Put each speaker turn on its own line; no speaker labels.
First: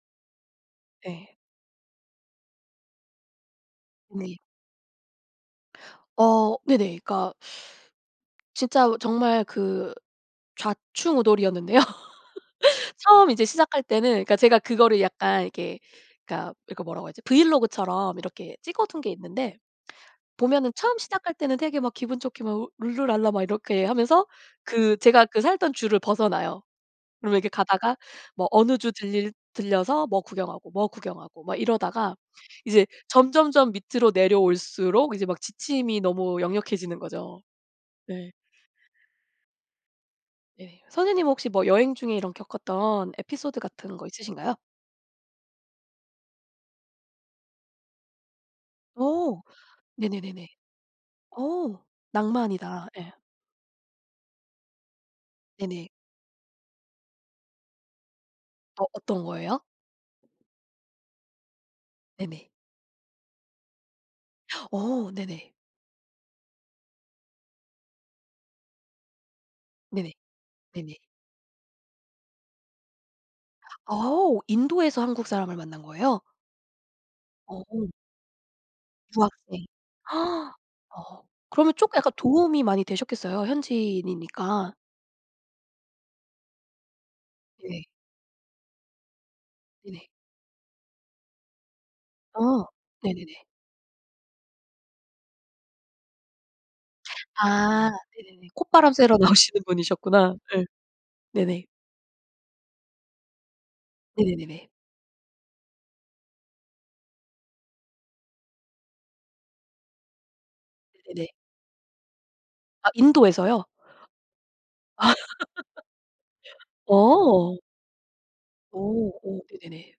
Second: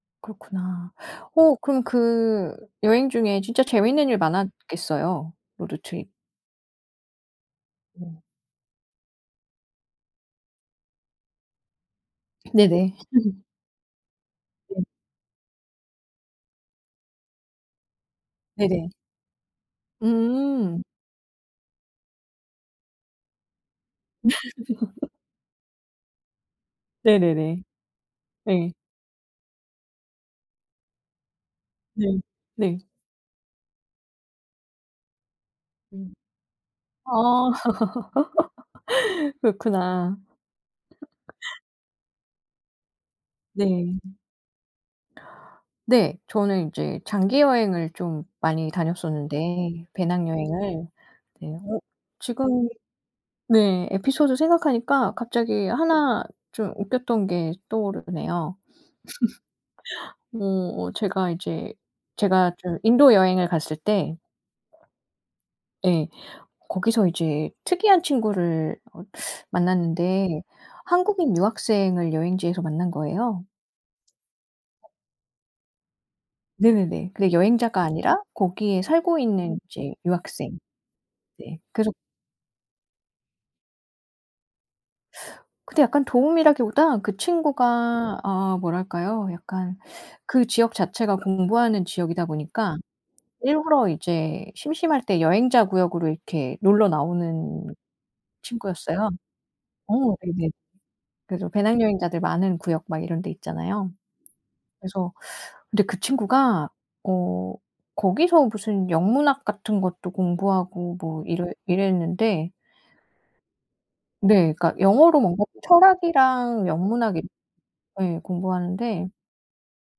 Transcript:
그렇구나.
예.
어 그럼 그 여행 중에 진짜 재밌는 일
네.
많았겠어요? 로드 트립.
어 네네. 그러니까
음.
진짜 정말 그 좌충우돌이었는데요.
네네.
처음 이제 시작할 때는 제가
네.
그거를 약간 이렇게 그니까 이거 뭐라고 해야 하지? 브이로그처럼 이렇게
네네.
찍어둔 게 있는데 보면은
음.
처음 시작할 때는 되게 막 기분 좋게 막 룰루랄라 막 이렇게 하면서 그 제가 그 살던 주를 벗어나요. 그러면 이렇게
네네네.
가다가 뭐
예.
어느 주 들 들려서 뭐 구경하고, 뭐 구경하고 막 이러다가
네. 네.
이제 점점점 밑으로 내려올수록 이제 막 지침이
음.
너무 역력해지는 거죠.
아
네.
그렇구나.
예 선생님은 혹시 뭐 여행 중에 이런 겪었던 에피소드 같은
네.
거 있으신가요?
네. 저는 이제 장기 여행을 좀 많이
어
다녔었는데
네네네네.
배낭여행을. 네 어
어
지금
낭만이다. 예.
네. 에피소드 생각하니까 갑자기
네네.
1 좀 웃겼던 게 떠오르네요.
어 어떤 거예요?
뭐 제가 이제
네네.
제가 좀 인도 여행을 갔을 때
어 네네.
예. 거기서 이제 특이한 친구를 어
네네.
만났는데
네네.
한국인 유학생을 여행지에서 만난 거예요.
어 인도에서 한국 사람을 만난 거예요?
네네네. 근데
어.
여행자가 아니라 거기에 살고 있는
유학생.
이제 유학생.
아.
네
그러면
그래서
쪼끔 약간 도움이 많이 되셨겠어요. 현지인이니까.
근데 약간 도움이라기보다 그
네.
친구가 어 뭐랄까요? 약간
네.
그 지역 자체가 공부하는 지역이다
어
보니까
네네네.
일부러 이제 심심할 때 여행자 구역으로 이렇게 놀러 나오는
아 네네네. 콧바람
친구였어요.
쐬러 나오시는
어
분이셨구나.
네네.
예.
그래서
네네.
배낭여행자들 많은 구역 막 이런 데 있잖아요.
네네네네.
그래서 근데 그 친구가 어 거기서 무슨 영문학 같은 것도 공부하고 뭐
네네.
이래 이랬는데
아 인도에서요?
네. 그니까 영어로 뭔가 철학이랑 영문학을
어.
예
어
공부하는데
오 네네네.